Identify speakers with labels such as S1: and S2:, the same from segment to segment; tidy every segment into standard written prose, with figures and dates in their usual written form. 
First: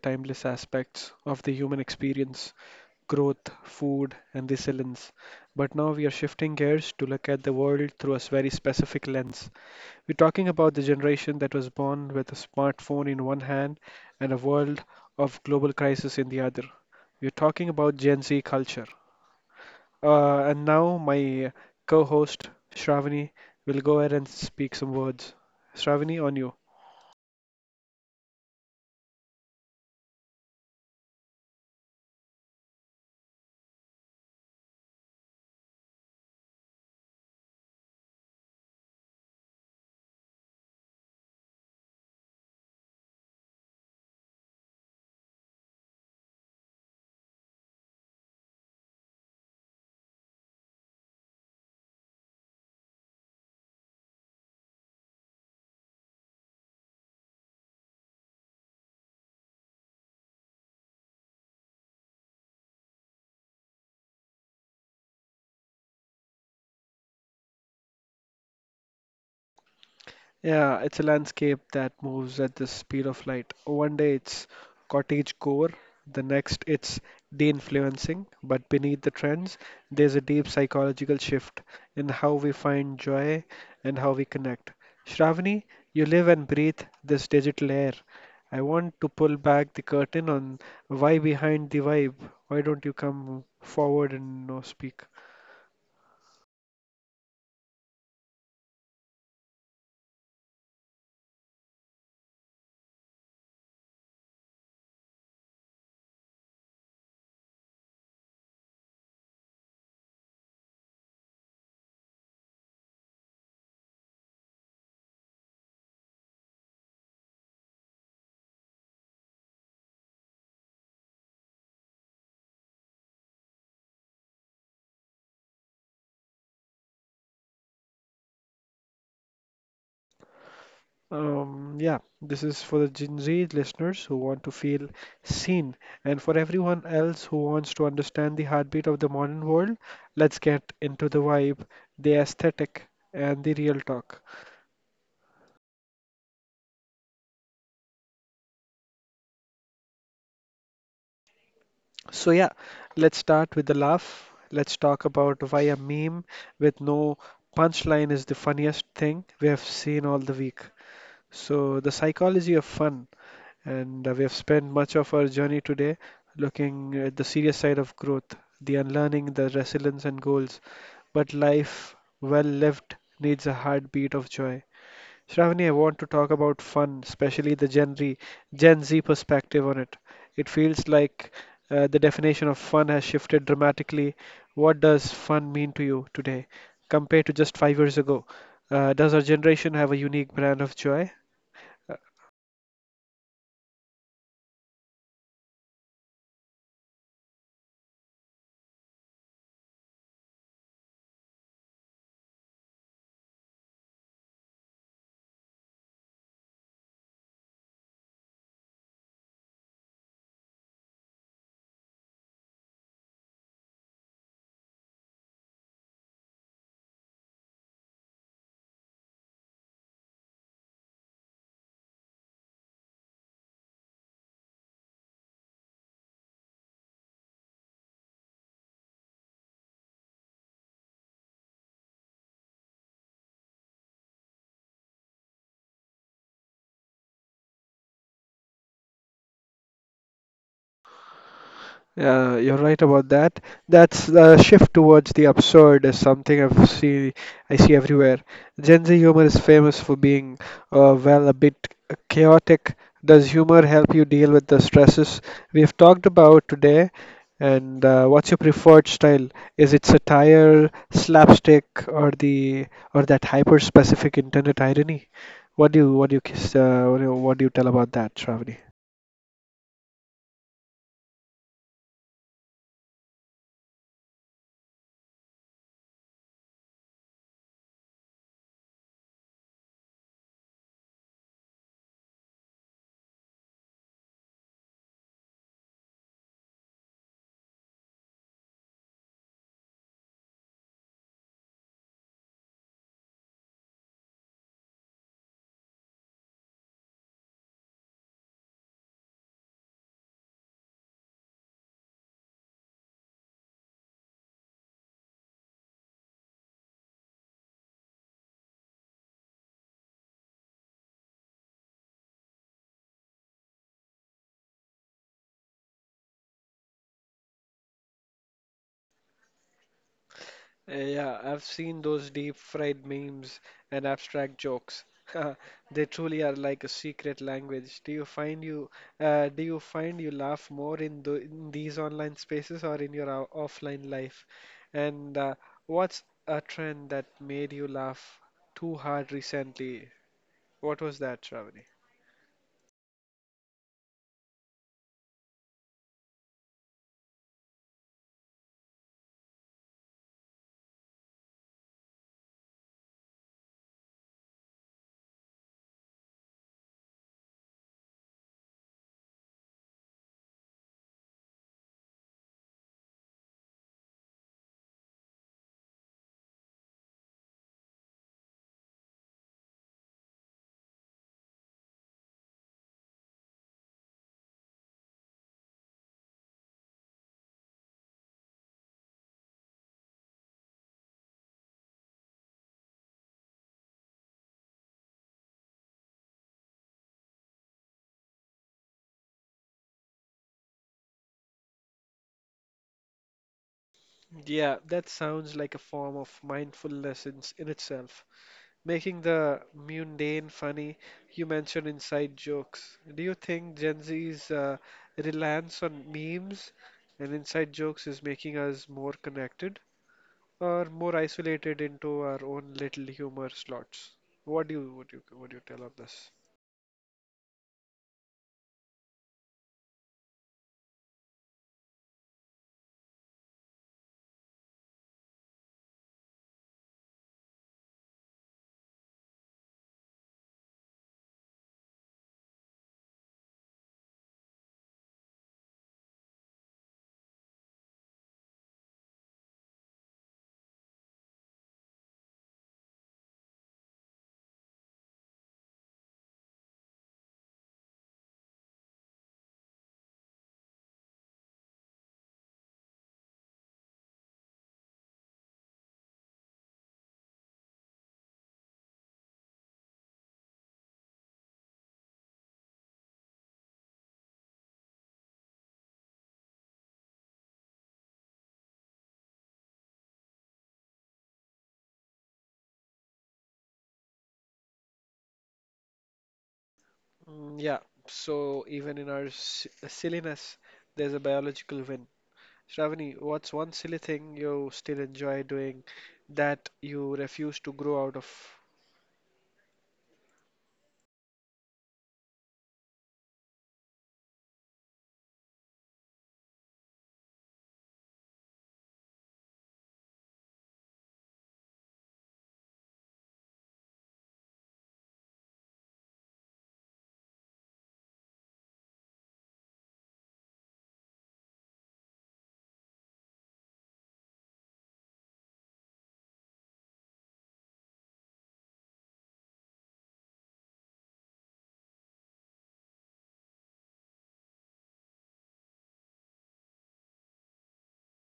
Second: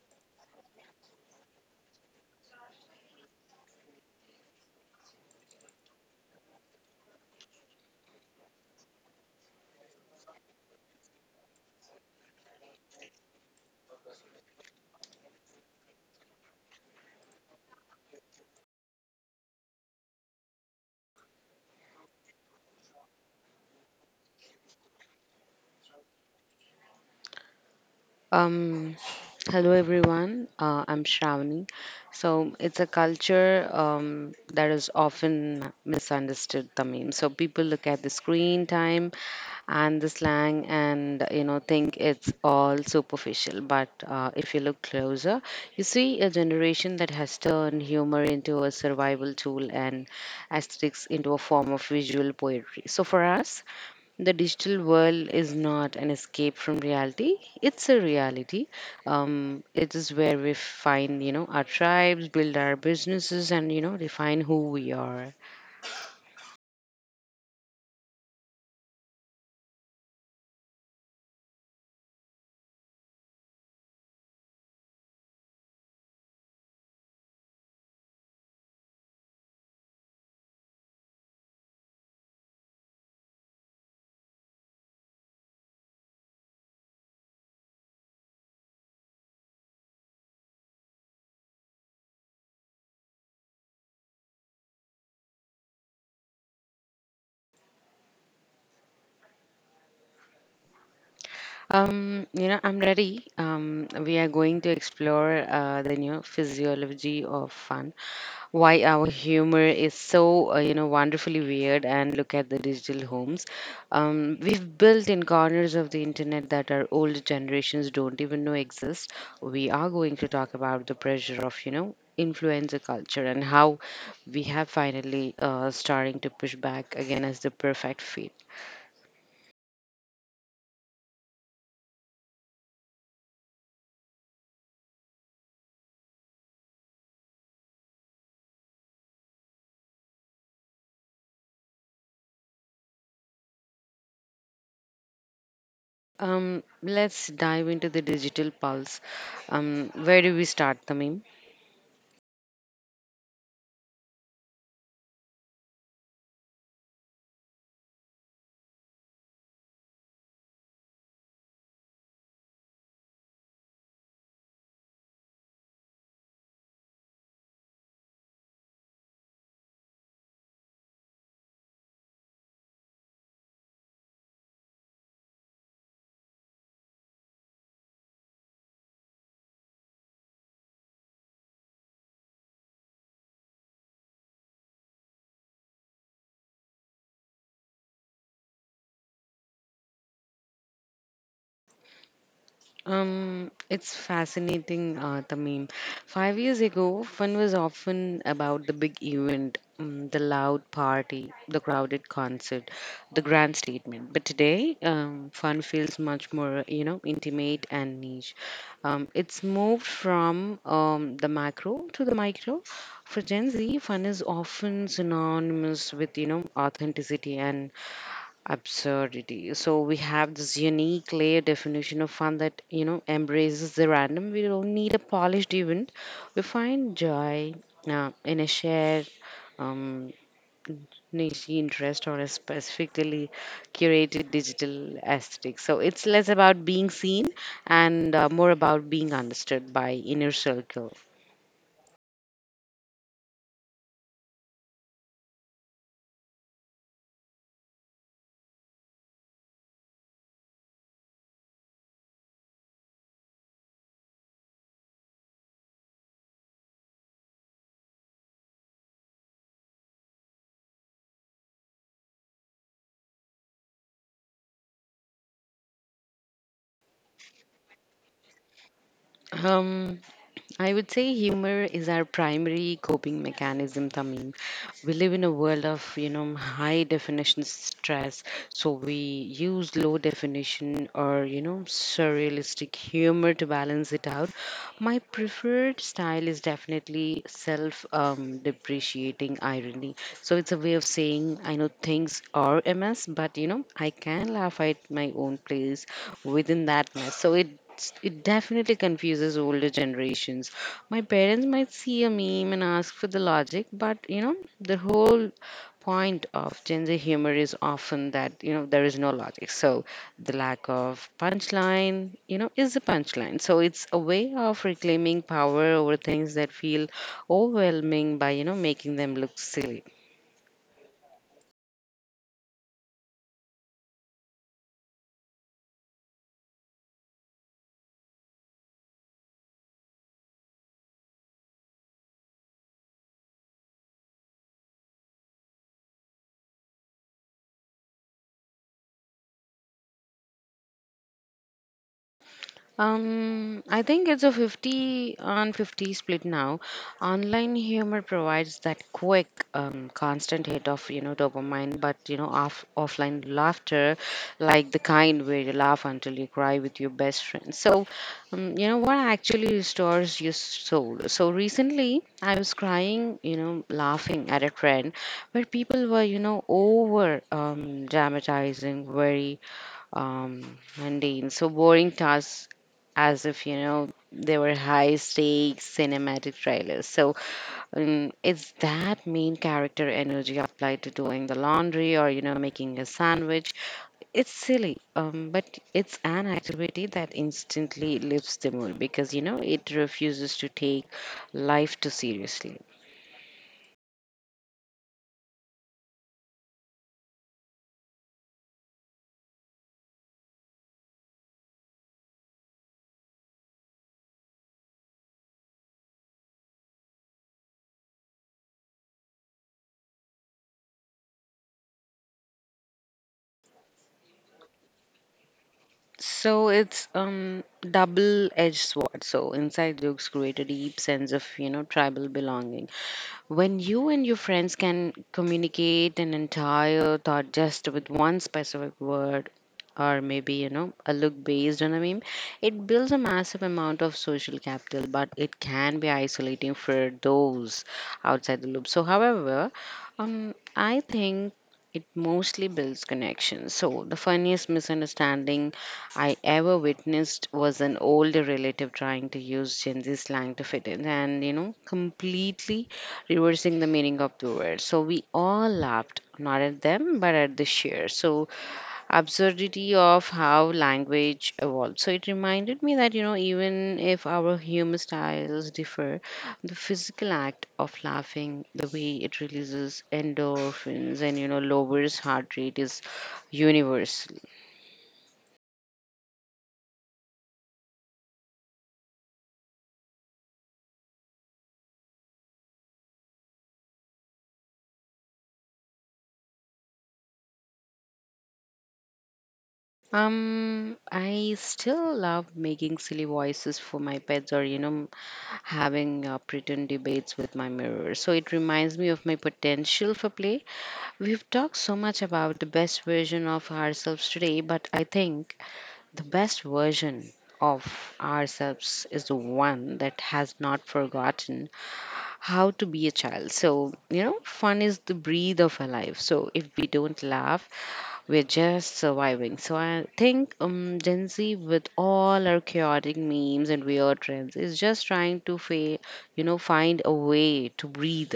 S1: timeless aspects of the human experience growth, food, and resilience. But now we are shifting gears to look at the world through a very specific lens. We're talking about the generation that was born with a smartphone in one hand and a world of global crisis in the other. We're talking about Gen Z culture, and now my co-host Shravani will go ahead and speak some words. Shravani, on you.
S2: Um, Hello everyone. I'm Shravani. So it's a culture that is often misunderstood, Tamim. So people look at the screen time and the slang, and you know think it's all superficial. But if you look closer, you see a generation that has turned humor into a survival tool and aesthetics into a form of visual poetry. So for us, the digital world is not an escape from reality. It's a reality. It is where we find, you know, our tribes, build our businesses, and, you know, define who we are.
S1: Yeah, it's a landscape that moves at the speed of light. One day it's cottage core, the next it's de-influencing, but beneath the trends, there's a deep psychological shift in how we find joy and how we connect. Shravani, you live and breathe this digital air. I want to pull back the curtain on why behind the vibe. Why don't you come forward and no speak?
S2: You know, I'm ready. We are going to explore the new physiology of fun, why our humor is so, you know, wonderfully weird, and look at the digital homes. We've built in corners of the internet that our old generations don't even know exist. We are going to talk about the pressure of, you know, influencer culture and how we have finally starting to push back again as the perfect fit.
S1: Yeah, this is for the Gen Z listeners who want to feel seen, and for everyone else who wants to understand the heartbeat of the modern world. Let's get into the vibe, the aesthetic, and the real talk.
S2: Let's dive into the digital pulse. Where do we start, Tamim?
S1: So, yeah, let's start with the laugh. Let's talk about why a meme with no punchline is the funniest thing we have seen all the week. So, the psychology of fun. And we have spent much of our journey today looking at the serious side of growth, the unlearning, the resilience, and goals. But life, well lived, needs a heartbeat of joy. Shravani, I want to talk about fun, especially the Gen Z perspective on it. It feels like the definition of fun has shifted dramatically. What does fun mean to you today compared to just 5 years ago? Does our generation have a unique brand of joy?
S2: It's fascinating, Tamim. 5 years ago, fun was often about the big event, the loud party, the crowded concert, the grand statement. But today, fun feels much more, you know, intimate and niche. It's moved from the macro to the micro. For Gen Z, fun is often synonymous with, you know, authenticity and absurdity. So we have this unique layer definition of fun that you know embraces the random. We don't need a polished event. We find joy in a shared um, niche interest or a specifically curated digital aesthetic. So it's less about being seen and more about being understood by inner circle.
S1: Yeah, you're right about that. That's the shift towards the absurd is something I see everywhere. Gen Z humor is famous for being well a bit chaotic. Does humor help you deal with the stresses we've talked about today? And what's your preferred style? Is it satire, slapstick, or the or that hyper-specific internet irony? What do you kiss, what do you tell about that, Shravani?
S2: Um, I would say humor is our primary coping mechanism, Tamim. We live in a world of, you know, high definition stress, so we use low definition or, you know, surrealistic humor to balance it out. My preferred style is definitely self depreciating irony, so it's a way of saying I know things are a mess, but you know I can laugh at my own place within that mess. So it definitely confuses older generations. My parents might see a meme and ask for the logic, but you know the whole point of Gen Z humor is often that you know there is no logic. So the lack of punchline, you know, is a punchline. So it's a way of reclaiming power over things that feel overwhelming by you know making them look silly.
S1: Yeah, I've seen those deep fried memes and abstract jokes. They truly are like a secret language. Do you find you do you find you laugh more in, the, in these online spaces or in your offline life? And what's a trend that made you laugh too hard recently? What was that, Shravani?
S2: I think it's a 50 on 50 split now. Online humor provides that quick, constant hit of, you know, dopamine, but, you know, offline laughter, like the kind where you laugh until you cry with your best friend. So, you know, what actually restores your soul? So recently, I was crying, you know, laughing at a trend where people were, you know, over dramatizing very mundane, so boring tasks as if, you know, they were high stakes cinematic trailers. So it's that main character energy applied to doing the laundry or, you know, making a sandwich. It's silly, but it's an activity that instantly lifts the mood because, you know, it refuses to take life too seriously.
S1: Yeah, that sounds like a form of mindfulness in itself. Making the mundane funny. You mentioned inside jokes. Do you think Gen Z's reliance on memes and inside jokes is making us more connected or more isolated into our own little humor slots? What do you what do you what do you tell on this?
S2: So it's double-edged sword. So inside jokes create a deep sense of you know tribal belonging. When you and your friends can communicate an entire thought just with one specific word, or maybe you know a look based on a meme, it builds a massive amount of social capital. But it can be isolating for those outside the loop. So, however, I think it mostly builds connections. So the funniest misunderstanding I ever witnessed was an older relative trying to use Gen Z slang to fit in and, you know, completely reversing the meaning of the word. So we all laughed, not at them, but at the sheer absurdity of how language evolved. So it reminded me that, you know, even if our humor styles differ, the physical act of laughing, the way it releases endorphins and, you know, lowers heart rate is universal.
S1: Mm, yeah. So even in our silliness, there's a biological win. Shravani, what's one silly thing you still enjoy doing that you refuse to grow out of?
S2: I still love making silly voices for my pets or, you know, having pretend debates with my mirror. So it reminds me of my potential for play. We've talked so much about the best version of ourselves today, but I think the best version of ourselves is the one that has not forgotten how to be a child. So, you know, fun is the breathe of our life. So, if we don't laugh, we're just surviving. So, I think Gen Z, with all our chaotic memes and weird trends, is just trying to, you know, find a way to breathe.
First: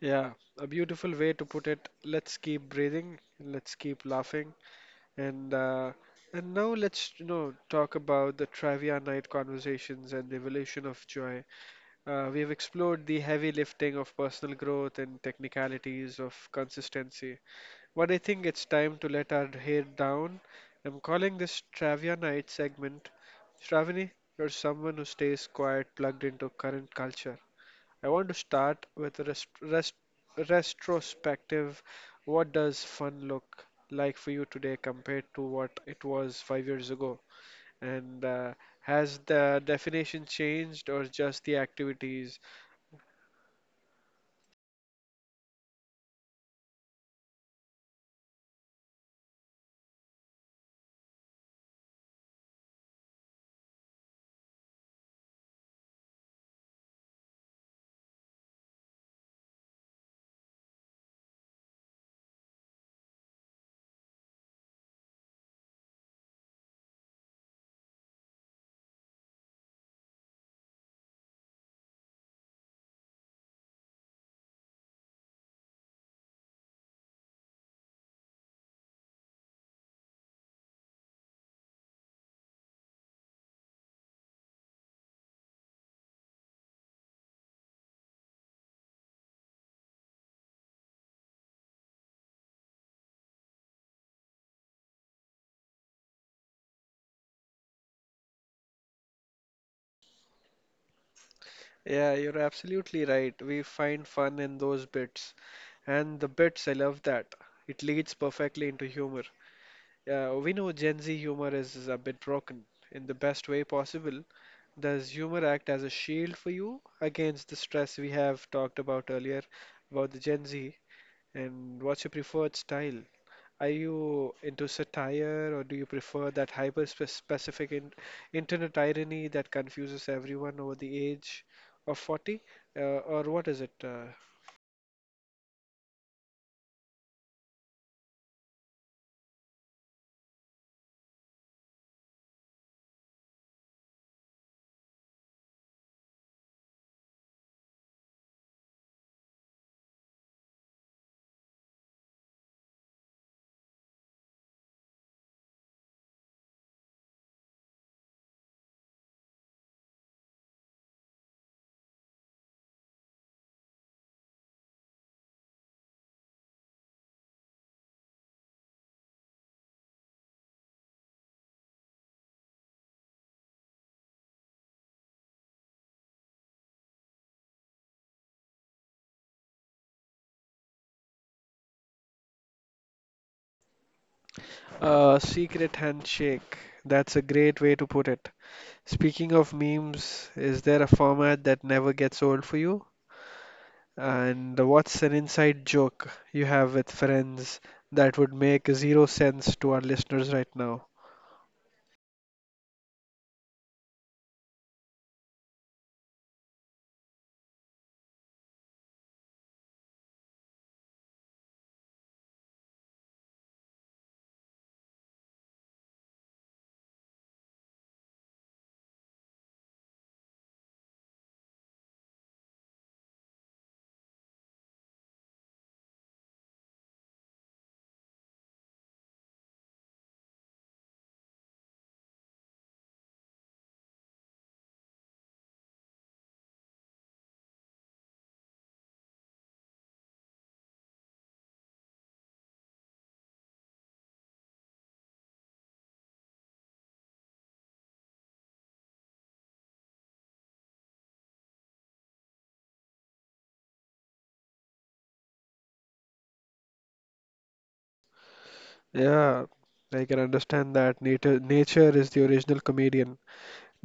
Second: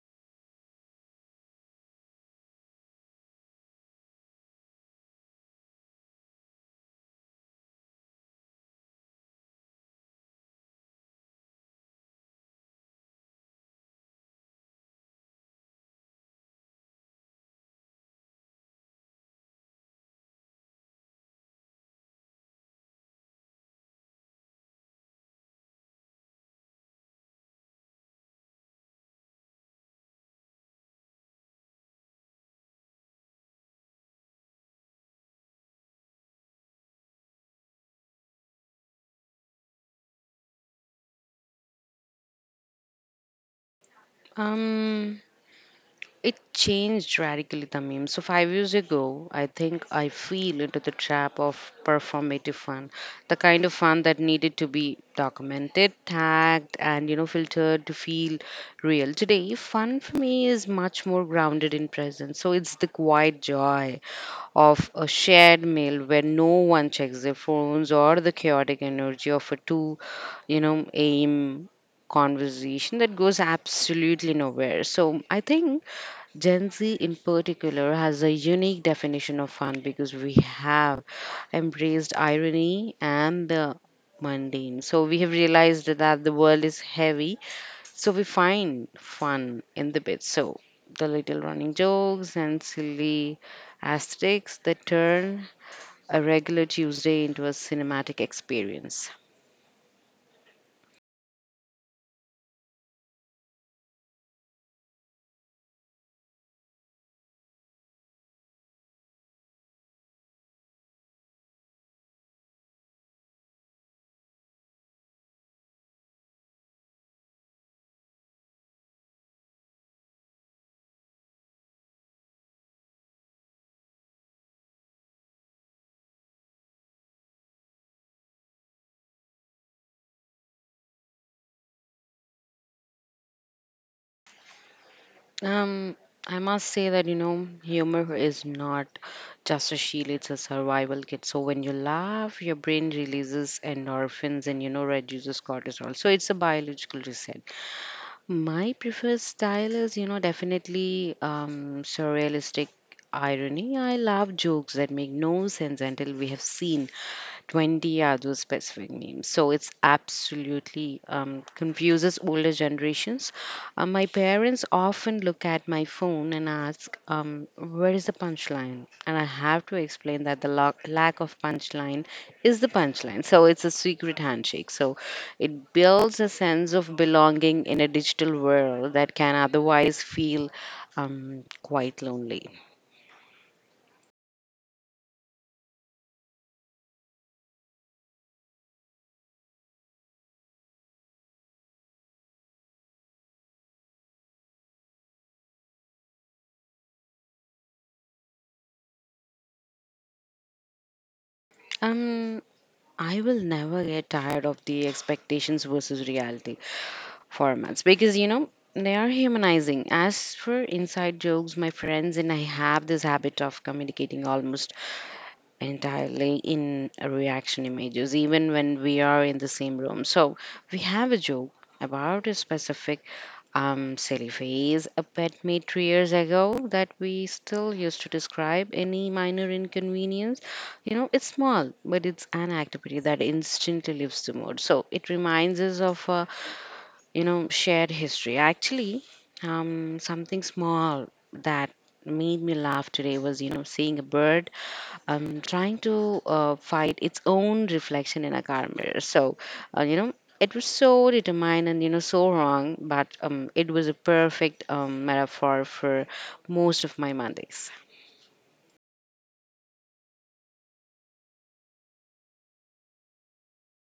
S1: Yeah, a beautiful way to put it. Let's keep breathing, let's keep laughing, and and now let's you know talk about the trivia night conversations and the evolution of joy. We have explored the heavy lifting of personal growth and technicalities of consistency. But I think it's time to let our hair down. I'm calling this Trivia Night segment. Shravani, you're someone who stays quiet, plugged into current culture. I want to start with a retrospective. What does fun look like for you today compared to what it was 5 years ago? And has the definition changed or just the activities?
S2: Um, It changed radically the meme. So 5 years ago, I think I fell into the trap of performative fun, the kind of fun that needed to be documented, tagged, and you know filtered to feel real. Today, fun for me is much more grounded in presence. So it's the quiet joy of a shared meal where no one checks their phones or the chaotic energy of a two, you know, aim conversation that goes absolutely nowhere. So I think Gen Z in particular has a unique definition of fun because we have embraced irony and the mundane. So we have realized that the world is heavy, so we find fun in the bits. So the little running jokes and silly aesthetics that turn a regular Tuesday into a cinematic experience.
S1: Yeah, you're absolutely right. We find fun in those bits. And the bits, I love that. It leads perfectly into humor. We know Gen Z humor is a bit broken in the best way possible. Does humor act as a shield for you against the stress we have talked about earlier about the Gen Z? And what's your preferred style? Are you into satire or do you prefer that specific in internet irony that confuses everyone over the age of 40? Or what is it?
S2: Um, I must say that you know, humor is not just a shield, it's a survival kit. So when you laugh, your brain releases endorphins and you know reduces cortisol. So it's a biological reset. My preferred style is, you know, definitely surrealistic irony. I love jokes that make no sense until we have seen 20 are those specific names. So it's absolutely confuses older generations. My parents often look at my phone and ask, where is the punchline? And I have to explain that the lack of punchline is the punchline. So it's a secret handshake. So it builds a sense of belonging in a digital world that can otherwise feel quite lonely.
S1: Secret handshake. That's a great way to put it. Speaking of memes, is there a format that never gets old for you? And what's an inside joke you have with friends that would make zero sense to our listeners right now?
S2: Um, I will never get tired of the expectations versus reality formats because you know they are humanizing. As for inside jokes, my friends and I have this habit of communicating almost entirely in reaction images, even when we are in the same room. So we have a joke about a specific silly phase a pet made 3 years ago that we still used to describe any minor inconvenience. You know, it's small, but it's an activity that instantly lifts the mood. So it reminds us of a you know shared history. Actually, something small that made me laugh today was you know seeing a bird trying to fight its own reflection in a car mirror. So you know it was so determined and you know so wrong, but it was a perfect metaphor for most of my Mondays.
S1: Yeah, I can understand that nature, nature is the original comedian.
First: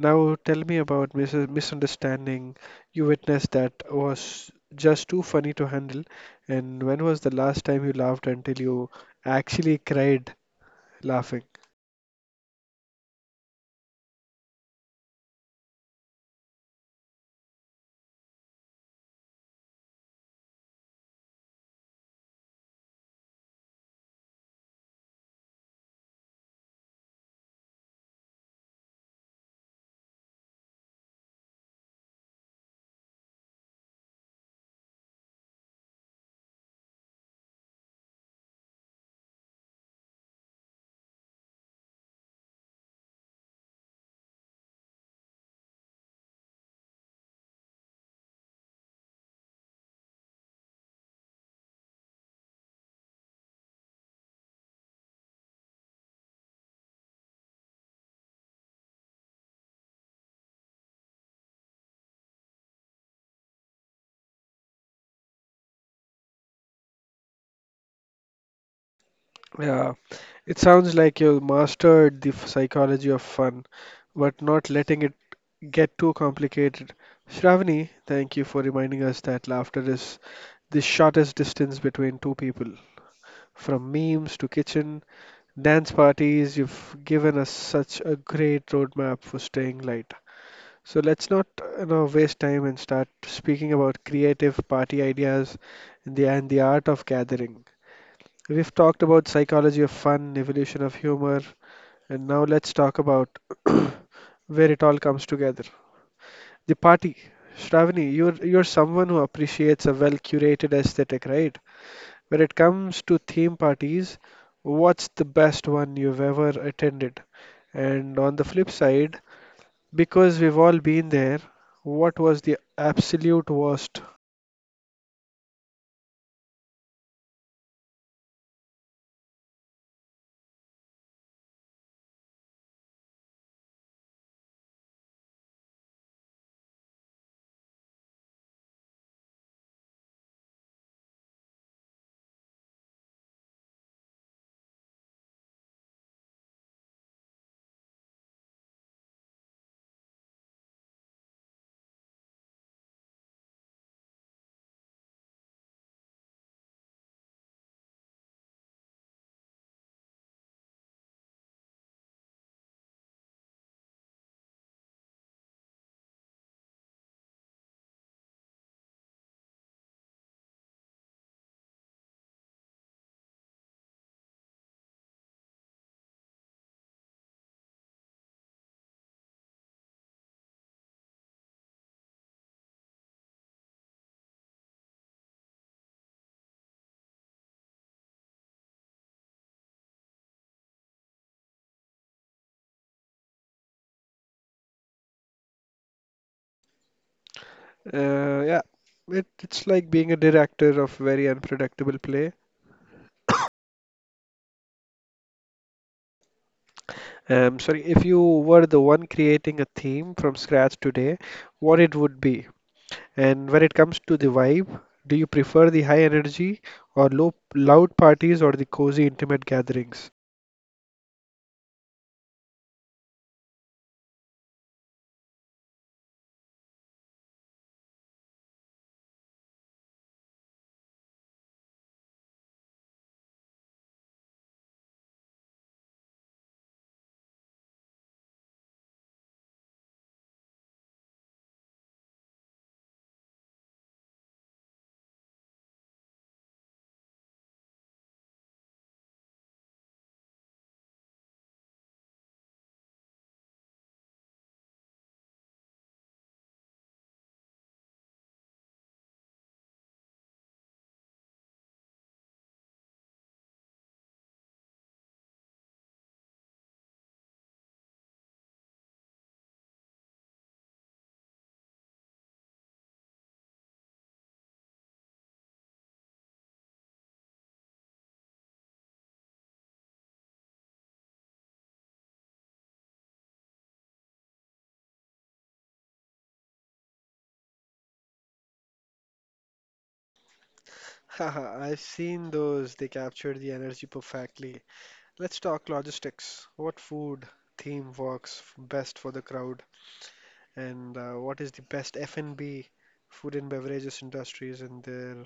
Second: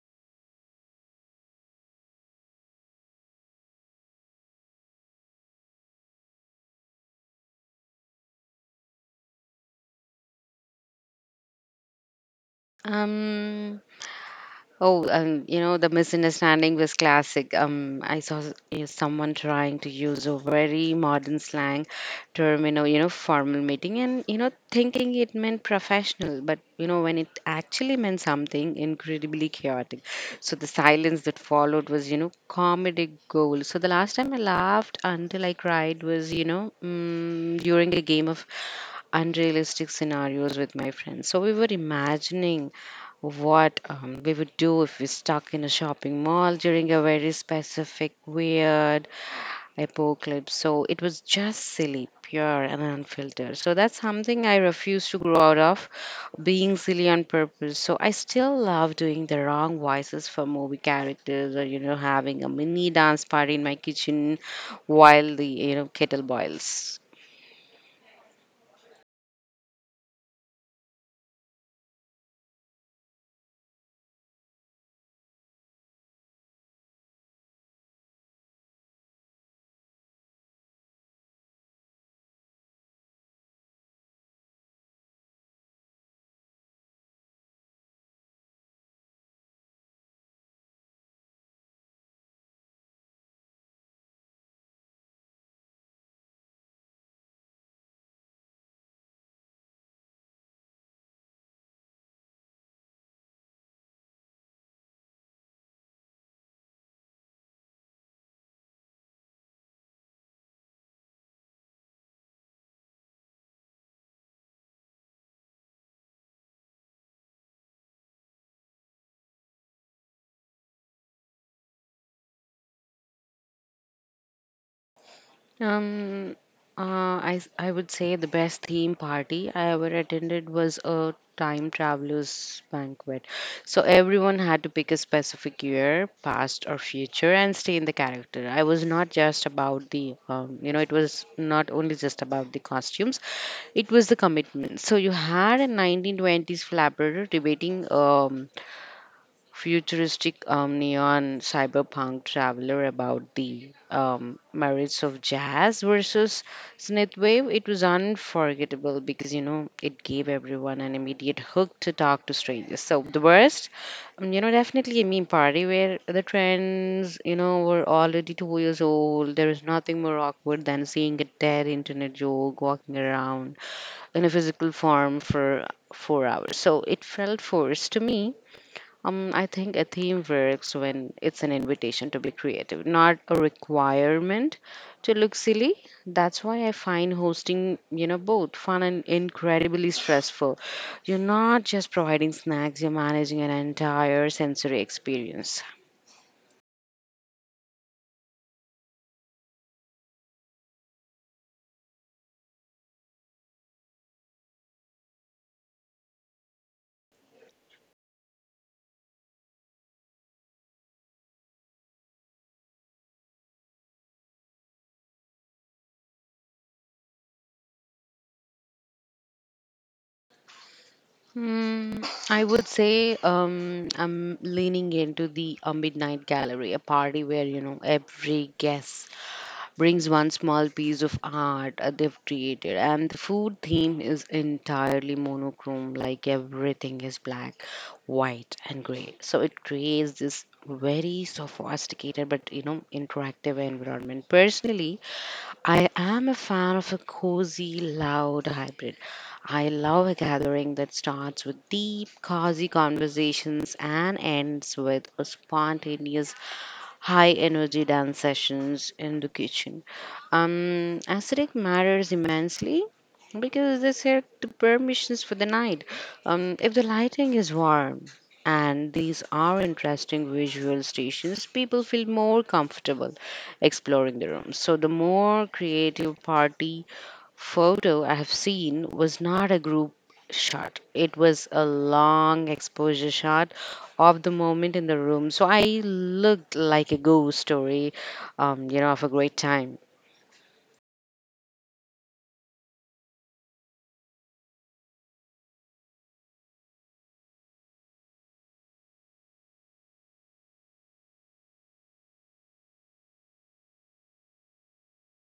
S1: Now tell me about misunderstanding you witnessed that was just too funny to handle, and when was the last time you laughed until you actually cried laughing?
S2: um Oh, you know, the misunderstanding was classic. I saw someone trying to use a very modern slang term in a, you know, formal meeting and, you know, thinking it meant professional, but, you know, when it actually meant something incredibly chaotic. So the silence that followed was, you know, comedic gold. So the last time I laughed until I cried was, you know, during a game of unrealistic scenarios with my friends. So we were imagining what we would do if we're stuck in a shopping mall during a very specific, weird apocalypse. So it was just silly, pure, and unfiltered. So that's something I refuse to grow out of, being silly on purpose. So I still love doing the wrong voices for movie characters or, you know, having a mini dance party in my kitchen while the, you know, kettle boils.
S1: Yeah, it sounds like you mastered the psychology of fun, but not letting it get too complicated. Shravani, thank you for reminding us that laughter is the shortest distance between two people. From memes to kitchen, dance parties, you've given us such a great roadmap for staying light. So let's not, you know, waste time and start speaking about creative party ideas and the art of gathering. We've talked about psychology of fun, evolution of humor, and now let's talk about where it all comes together. The party. Shravani, you're someone who appreciates a well-curated aesthetic, right? When it comes to theme parties, what's the best one you've ever attended? And on the flip side, because we've all been there, what was the absolute worst?
S2: Um, I would say the best theme party I ever attended was a time travelers banquet. So everyone had to pick a specific year, past or future, and stay in the character. I was not just about the, you know, it was not only just about the costumes, it was the commitment. So you had a 1920s flapper debating futuristic neon cyberpunk traveler about the merits of jazz versus synthwave. It was unforgettable because you know it gave everyone an immediate hook to talk to strangers. So the worst, you know, definitely a meme party where the trends, you know, were already 2 years old. There is nothing more awkward than seeing a dead internet joke walking around in a physical form for 4 hours. So it felt forced to me. I think a theme works when it's an invitation to be creative, not a requirement to look silly. That's why I find hosting, you know, both fun and incredibly stressful. You're not just providing snacks, you're managing an entire sensory experience.
S1: Yeah, it's like being a director of very unpredictable play. Sorry, if you were the one creating a theme from scratch today, what it would be? And when it comes to the vibe, do you prefer the high energy or low loud parties or the cozy intimate gatherings?
S2: Hmm, I would say I'm leaning into the Midnight Gallery, a party where, you know, every guest brings one small piece of art they've created, and the food theme is entirely monochrome, like everything is black, white, and gray. So it creates this very sophisticated but you know interactive environment. Personally, I am a fan of a cozy, loud hybrid. I love a gathering that starts with deep, cozy conversations and ends with a spontaneous high energy dance sessions in the kitchen. Aesthetic matters immensely because they set the permissions for the night. If the lighting is warm and these are interesting visual stations, people feel more comfortable exploring the room. So the more creative party photo I have seen was not a group shot. It was a long exposure shot of the moment in the room. So I looked like a ghost story, you know, of a great time.
S1: Haha, I've seen those. They capture the energy perfectly. Let's talk logistics. What food theme works best for the crowd? And what is the best F&B food and beverages industries in there?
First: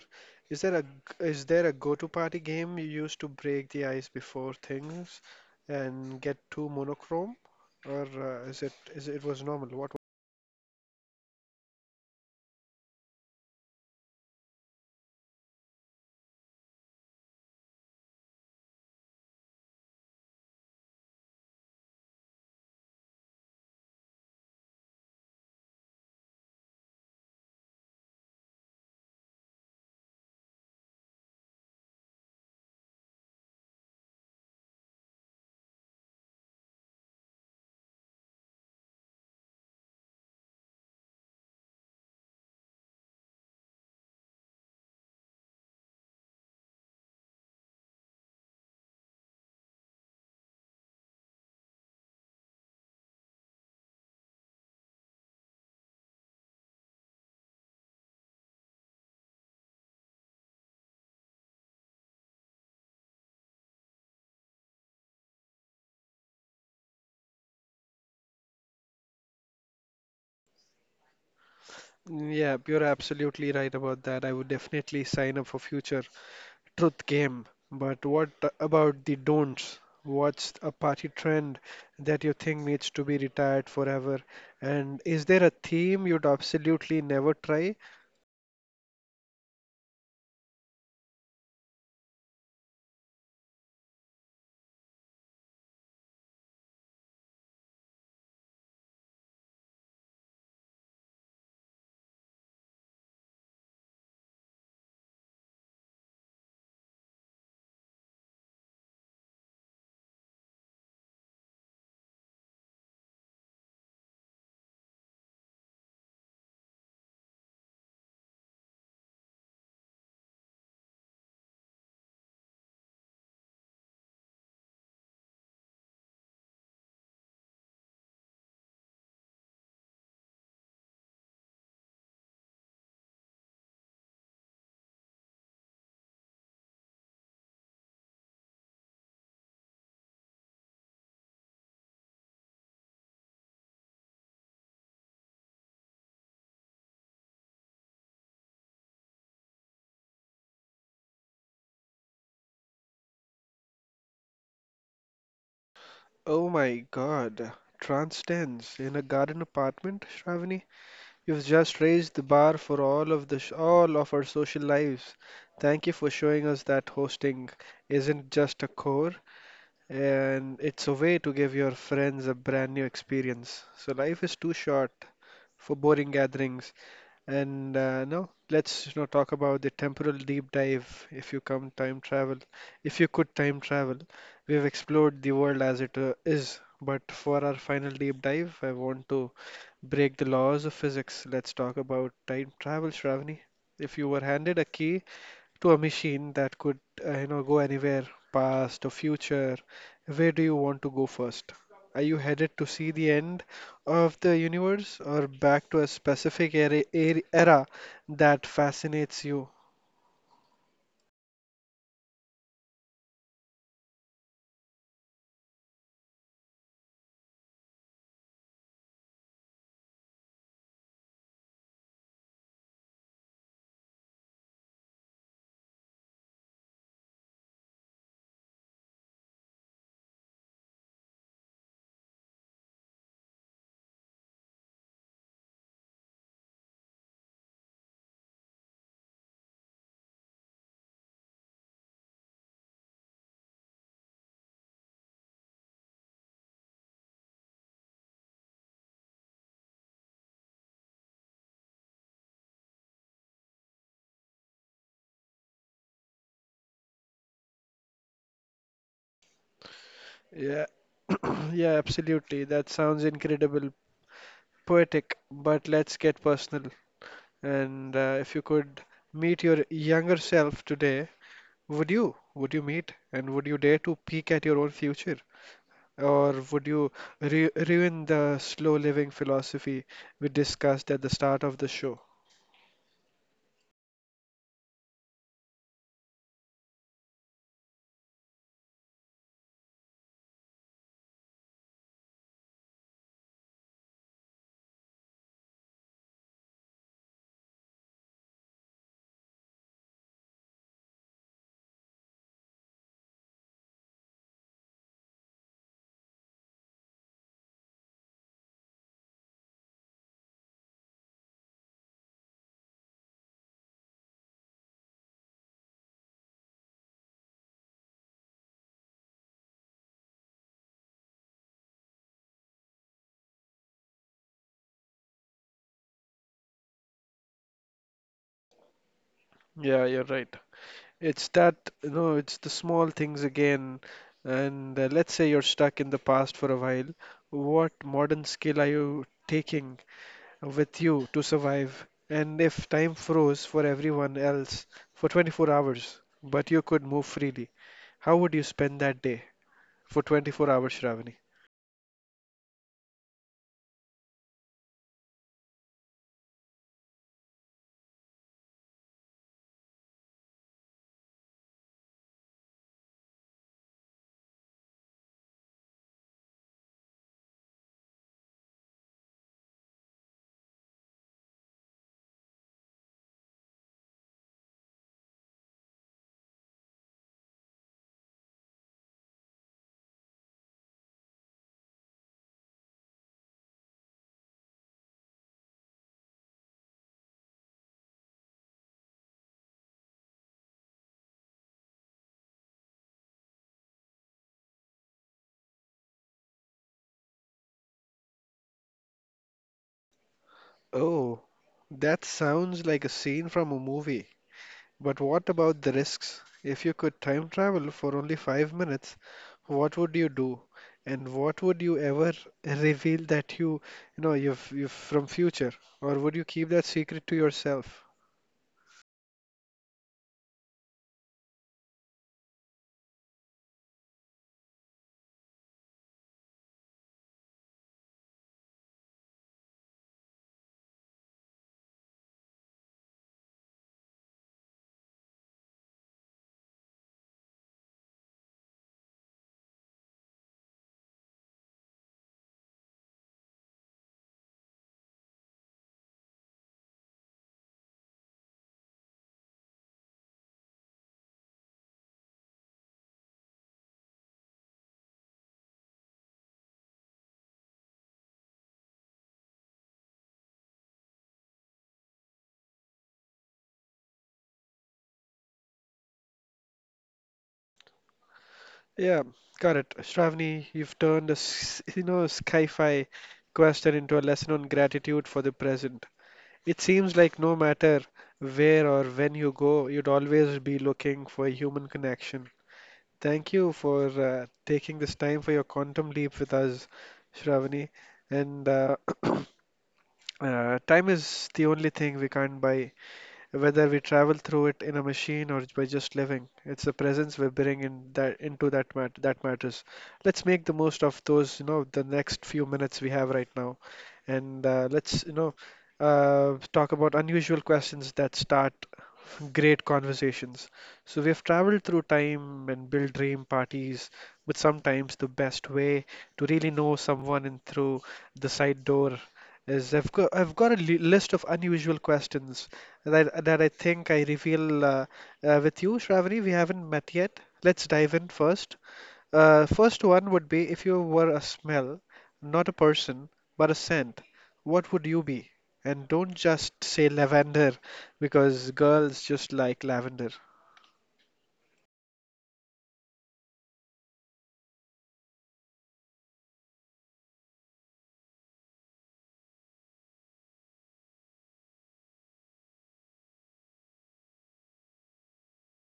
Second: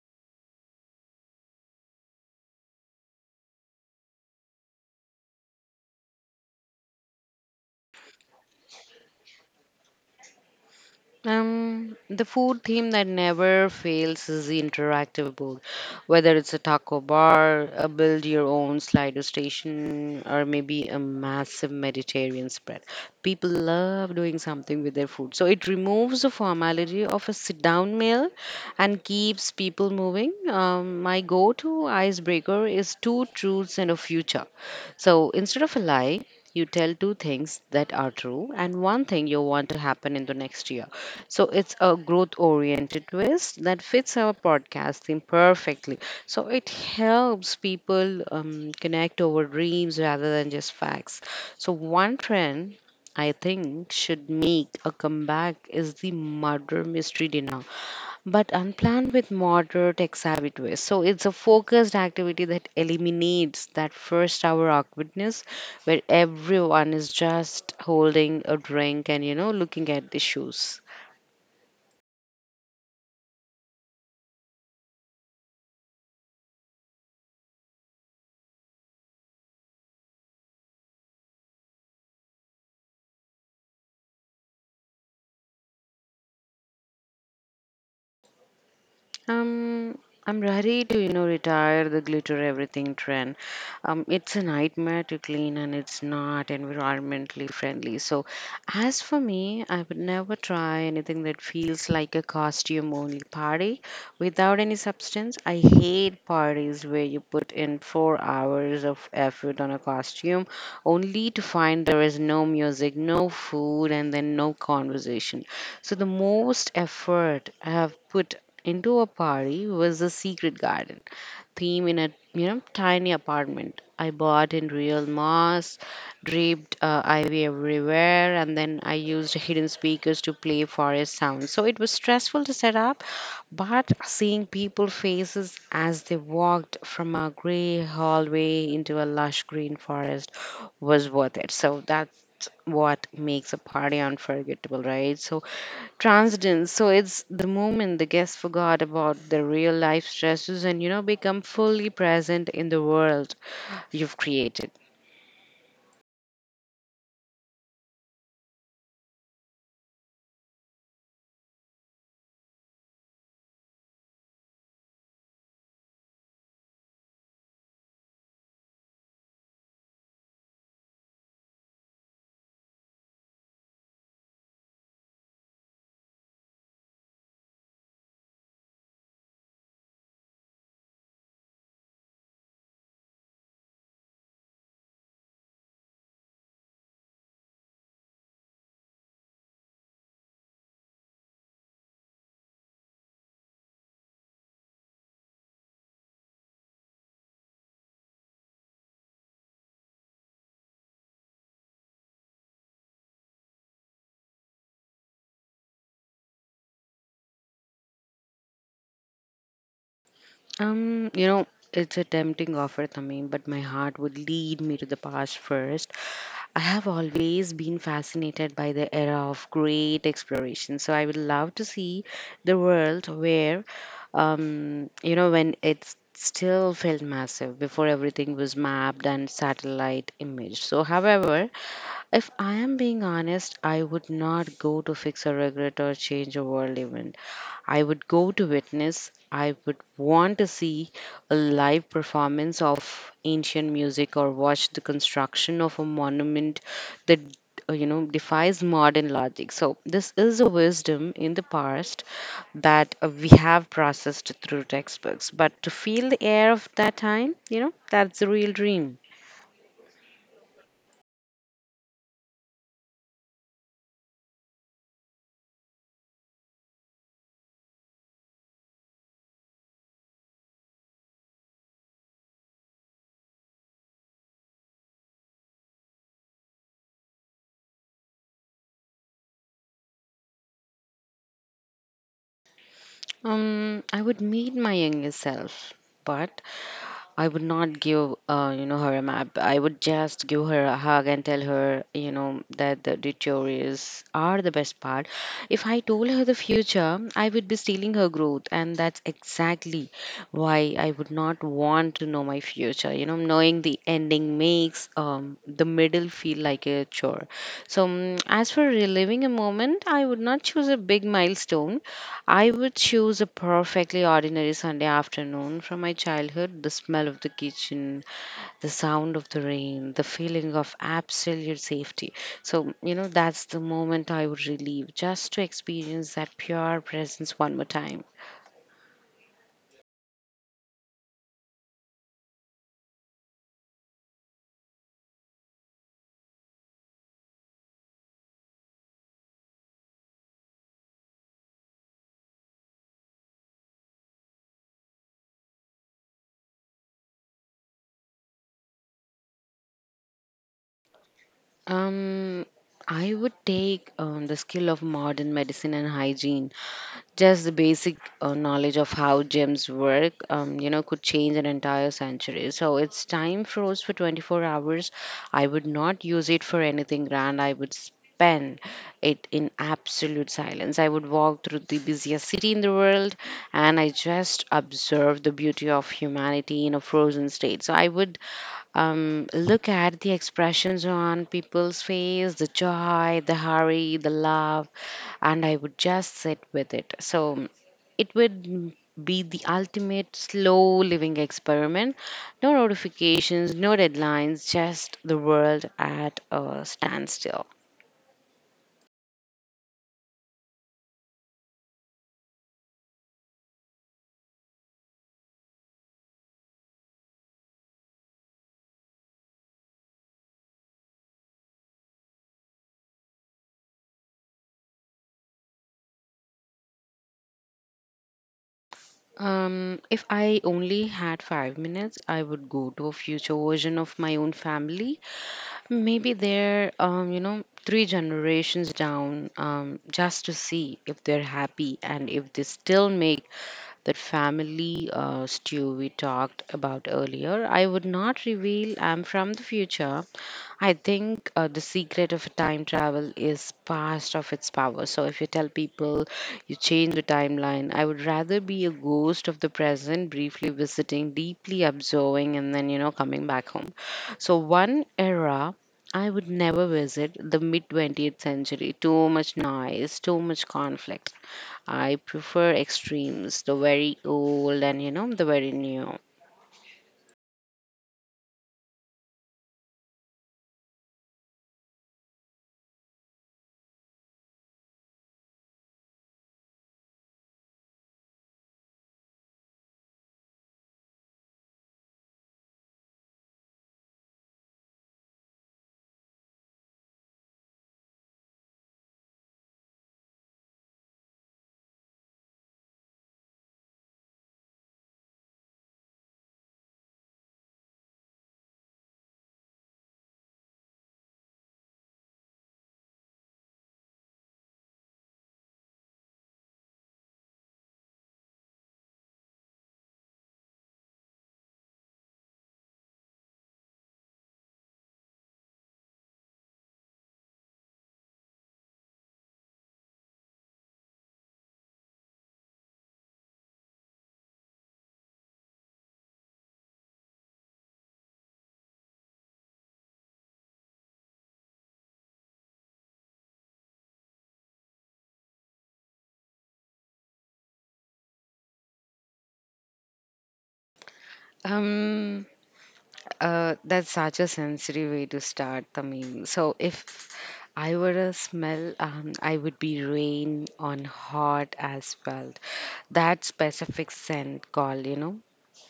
S1: Is there a g- is there a go-to party game you use to break the ice before things and get too monochrome, or is it was normal? What?
S2: The food theme that never fails is the interactive board, whether it's a taco bar, a build your own slider station, or maybe a massive Mediterranean spread. People love doing something with their food, so it removes the formality of a sit down meal and keeps people moving. My go to icebreaker is two truths and a future. So instead of a lie, you tell two things that are true and one thing you want to happen in the next year. So it's a growth oriented twist that fits our podcast theme perfectly. So it helps people connect over dreams rather than just facts. So, one trend I think should make a comeback is the murder mystery dinner, but unplanned with moderate ex twist. So it's a focused activity that eliminates that first hour awkwardness where everyone is just holding a drink and you know looking at the shoes.
S1: Yeah, you're absolutely right about that. I would definitely sign up for future. Truth came, but what about the don'ts? What's a party trend that you think needs to be retired forever? And is there a theme you'd absolutely never try?
S2: Um, I'm ready to, you know, retire the glitter everything trend. It's a nightmare to clean and it's not environmentally friendly. So, as for me, I would never try anything that feels like a costume only party without any substance. I hate parties where you put in 4 hours of effort on a costume only to find there is no music, no food, and then no conversation. So the most effort I have put into a party was a secret garden theme in a you know tiny apartment I bought in real moss draped ivy everywhere, and then I used hidden speakers to play forest sounds. So it was stressful to set up, but seeing people faces as they walked from a gray hallway into a lush green forest was worth it. So that's what makes a party unforgettable, right? So transcendence. So it's the moment the guests forgot about their real life stresses and you know become fully present in the world you've created.
S1: Oh my God, trance dance in a garden apartment, Shravani? You've just raised the bar for all of our social lives. Thank you for showing us that hosting isn't just a chore, and it's a way to give your friends a brand new experience. So life is too short for boring gatherings. And no, let's not talk about the temporal deep dive. If you come time travel, If you could time travel, we've explored the world as it is. But for our final deep dive, I want to break the laws of physics. Let's talk about time travel, Shravani. If you were handed a key to a machine that could, you know, go anywhere, past or future, where do you want to go first? Are you headed to see the end of the universe or back to a specific era that fascinates you?
S2: You know, it's a tempting offer, Tamim, but my heart would lead me to the past first. I have always been fascinated by the era of great exploration, so I would love to see the world where, you know, when it still felt massive before everything was mapped and satellite imaged. So, however, if I am being honest, I would not go to fix a regret or change a world event. I would go to witness. I would want to see a live performance of ancient music or watch the construction of a monument that you know defies modern logic. So this is a wisdom in the past that we have processed through textbooks, but to feel the air of that time, you know, that's the real dream.
S1: Yeah, yeah, absolutely. That sounds incredible, poetic, but let's get personal. And if you could meet your younger self today, would you? Would you meet? And would you dare to peek at your own future? Or would you ru ruin the slow living philosophy we discussed at the start of the show?
S2: I would meet my younger self, but I would not give, you know, her a map. I would just give her a hug and tell her, you know, that the detours are the best part. If I told her the future, I would be stealing her growth, and that's exactly why I would not want to know my future. You know, knowing the ending makes the middle feel like a chore. So, as for reliving a moment, I would not choose a big milestone. I would choose a perfectly ordinary Sunday afternoon from my childhood. The smell of the kitchen, the sound of the rain, the feeling of absolute safety. So, you know, that's the moment I would relive just to experience that pure presence one more time.
S1: Yeah, you're right. It's that, you know, it's the small things again. And let's say you're stuck in the past for a while. What modern skill are you taking with you to survive? And if time froze for everyone else for 24 hours, but you could move freely, how would you spend that day for 24 hours, Shravani?
S2: Um, I would take the skill of modern medicine and hygiene. Just the basic knowledge of how gyms work, you know, could change an entire century. So it's time froze for 24 hours. I would not use it for anything grand. I would spend it in absolute silence. I would walk through the busiest city in the world, and I just observe the beauty of humanity in a frozen state. So I would look at the expressions on people's face, the joy, the hurry, the love, and I would just sit with it. So it would be the ultimate slow living experiment. No notifications, no deadlines, just the world at a standstill.
S1: Oh, that sounds like a scene from a movie. But what about the risks? If you could time travel for only 5 minutes, what would you do? And what would you ever reveal that you've from future? Or would you keep that secret to yourself?
S2: If I only had 5 minutes, I would go to a future version of my own family. Maybe they're, you know, three generations down, just to see if they're happy and if they still make that family stew we talked about earlier. I would not reveal I'm from the future. I think the secret of time travel is past of its power. So if you tell people you change the timeline, I would rather be a ghost of the present, briefly visiting, deeply observing, and then, you know, coming back home. So one era I would never visit, the mid 20th century. Too much noise, too much conflict. I prefer extremes, the very old and you know, the very new.
S1: Yeah, got it. Shravani, you've turned you know, sci-fi question into a lesson on gratitude for the present. It seems like no matter where or when you go, you'd always be looking for human connection. Thank you for taking this time for your quantum leap with us, Shravani. And time is the only thing we can't buy. Whether we travel through it in a machine or by just living, it's the presence we bring in that into that mat that matters. Let's make the most of those, you know, the next few minutes we have right now, and talk about unusual questions that start great conversations. So we've traveled through time and built dream parties, but sometimes the best way to really know someone in through the side door is I've got a li list of unusual questions that I think I reveal with you, Shravani. We haven't met yet. Let's dive in first. First one would be if you were a smell, not a person, but a scent, what would you be? And don't just say lavender because girls just like lavender.
S2: Um, that's such a sensory way to start the meme. So if I were a smell, I would be rain on hot asphalt. That specific scent called, you know,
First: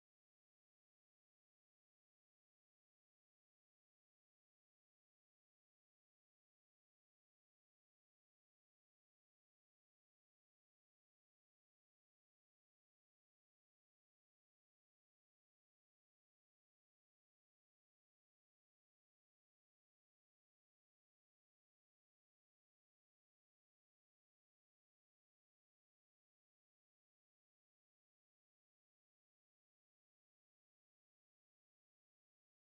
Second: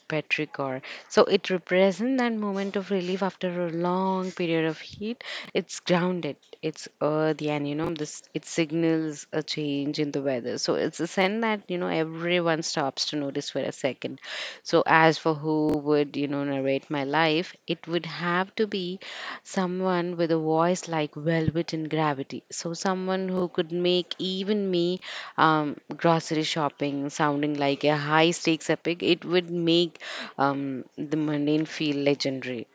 S2: petrichor. So it represents that moment of relief after a long period of heat. It's grounded, it's earthy, and you know, this it signals a change in the weather. So it's a sign that you know everyone stops to notice for a second. So as for who would you know narrate my life, it would have to be someone with a voice like velvet and gravity. So someone who could make even me grocery shopping sounding like a high stakes epic, it would make the mundane feel legendary.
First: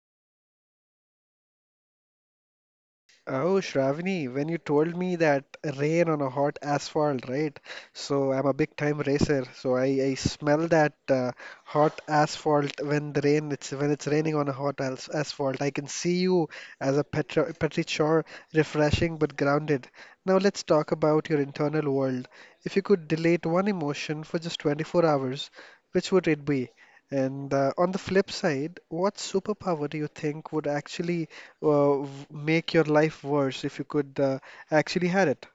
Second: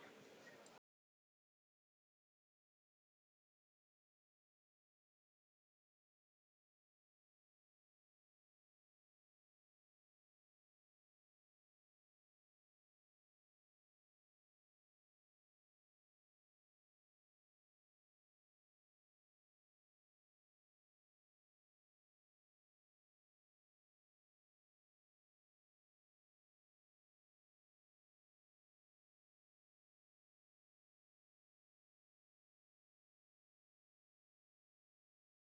S1: Oh, Shravani, when you told me that rain on a hot asphalt, right? So I'm a big time racer, so I smell that hot asphalt when the rain it's when it's raining on a hot as asphalt. I can see you as a petro petri chore, refreshing but grounded. Now let's talk about your internal world. If you could delete one emotion for just 24 hours, which would it be? And on the flip side, what superpower do you think would actually make your life worse if you could actually had it.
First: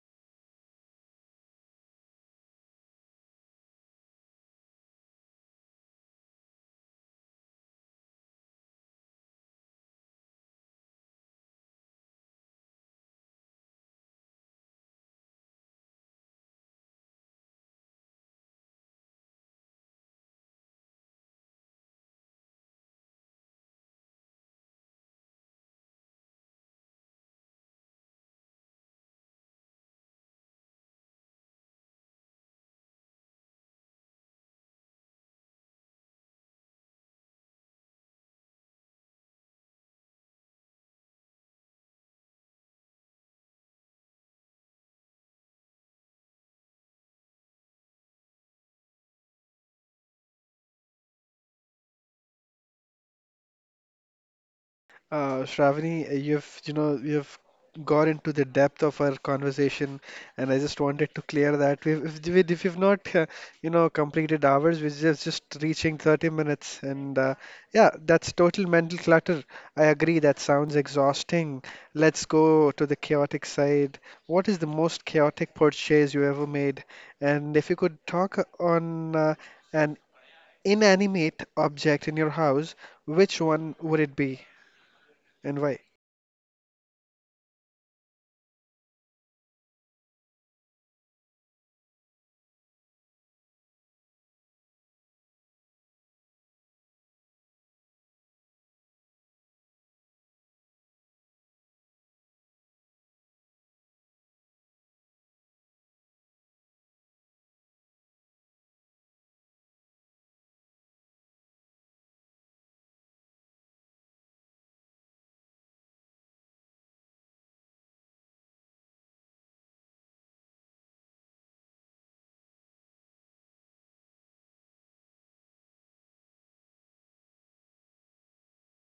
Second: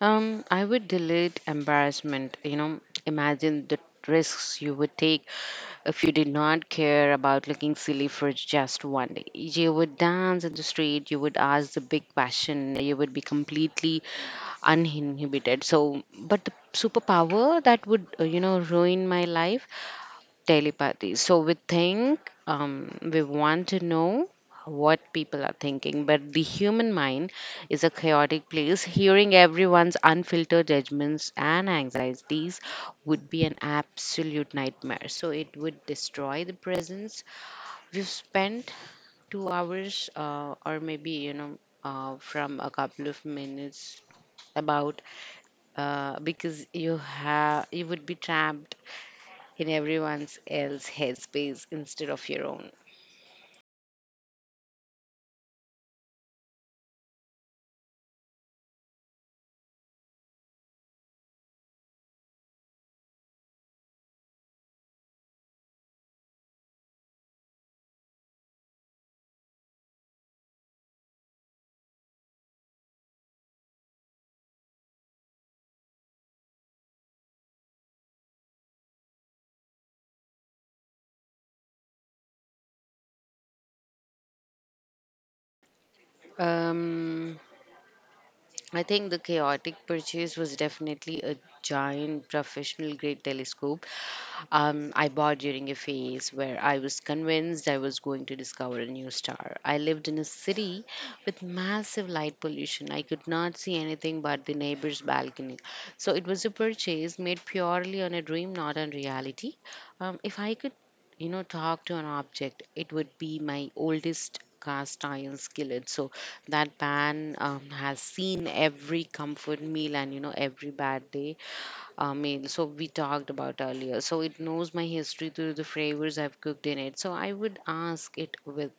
S2: I would delete embarrassment. You know, imagine the risks you would take if you did not care about looking silly for just one day. You would dance in the street, you would ask the big question, you would be completely uninhibited. So, but the superpower that would, you know, ruin my life, telepathy. So we think, we want to know what people are thinking, but the human mind is a chaotic place. Hearing everyone's unfiltered judgments and anxieties would be an absolute nightmare. So it would destroy the presence. We've spent 2 hours, or maybe, you know, from a couple of minutes about because you have you would be trapped in everyone else's headspace instead of your own.
S1: Shravani, you've you know you've gone into the depth of our conversation, and I just wanted to clear that we've, if we've not you know completed hours, we're just reaching 30 minutes, and yeah, that's total mental clutter. I agree that sounds exhausting. Let's go to the chaotic side. What is the most chaotic purchase you ever made? And if you could talk on an inanimate object in your house, which one would it be and why?
S2: Um, I think the chaotic purchase was definitely a giant professional grade telescope I bought during a phase where I was convinced I was going to discover a new star. I lived in a city with massive light pollution. I could not see anything but the neighbor's balcony. So it was a purchase made purely on a dream, not on reality. If I could, you know, talk to an object, it would be my oldest cast iron skillet. So that man has seen every comfort meal and, you know, every bad day meal. So we talked about earlier. So it knows my history through the flavors I've cooked in it. So I would ask it with,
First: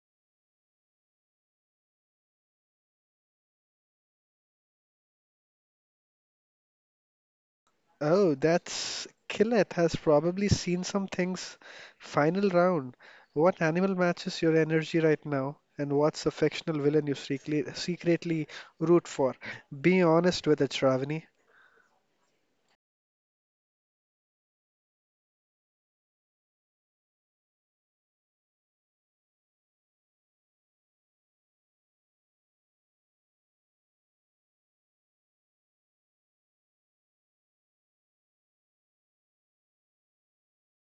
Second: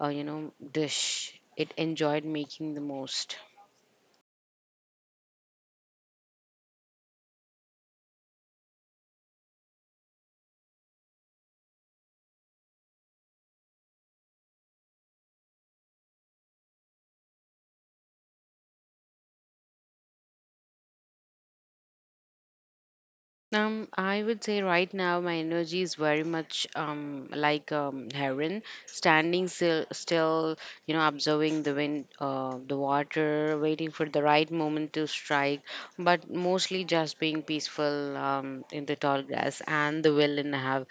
S2: you know, dish it enjoyed making the most.
S1: Oh, that's Killeth has probably seen some things. Final round. What animal matches your energy right now? And what's a fictional villain you secretly root for? Be honest with it, Shravani.
S2: I would say right now my energy is very much like heron, standing still, you know, observing the wind, the water, waiting for the right moment to strike, but mostly just being peaceful in the tall grass. And the villain have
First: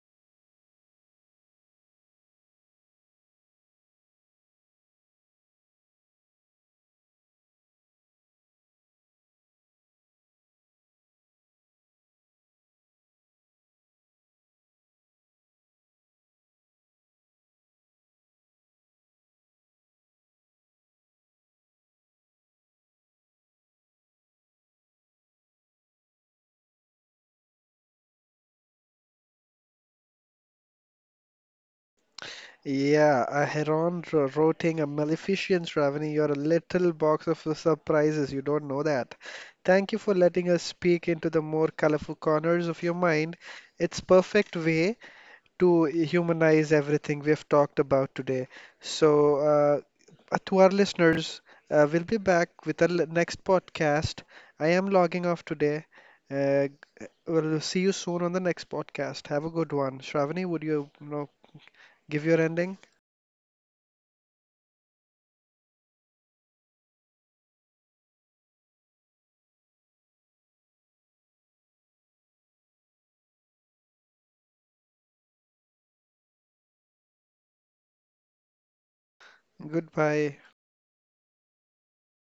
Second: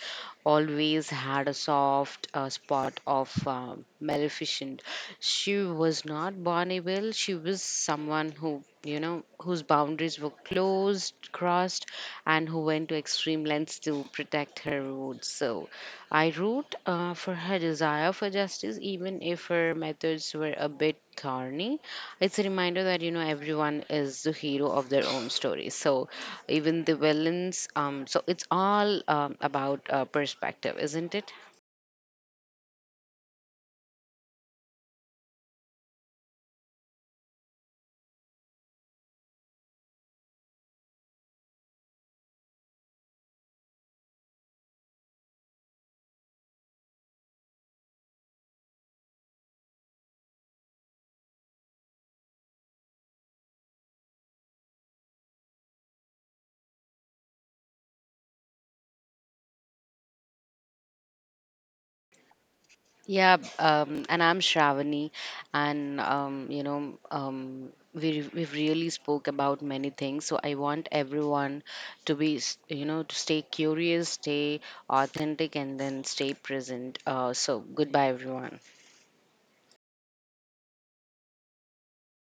S2: always had a soft spot of maleficent. She was not born evil. She was someone who, you know, whose boundaries were closed, crossed, and who went to extreme lengths to protect her roots. So I wrote for her desire for justice, even if her methods were a bit thorny. It's a reminder that you know everyone is the hero of their own story. So even the villains, so it's all about perspective, isn't it?
S1: Yeah, a heron rotting, a maleficent ravening. You're a little box of surprises. You don't know that. Thank you for letting us peek into the more colorful corners of your mind. It's perfect way to humanize everything we've talked about today. So, to our listeners, we'll be back with the next podcast. I am logging off today. Uh, we'll see you soon on the next podcast. Have a good one. Shravani, would you, you know, give your ending?
S2: And I'm Shravani, and you know, we've really spoke about many things. So I want everyone to be, you know, to stay curious, stay authentic, and then stay present. So goodbye, everyone.
S1: Goodbye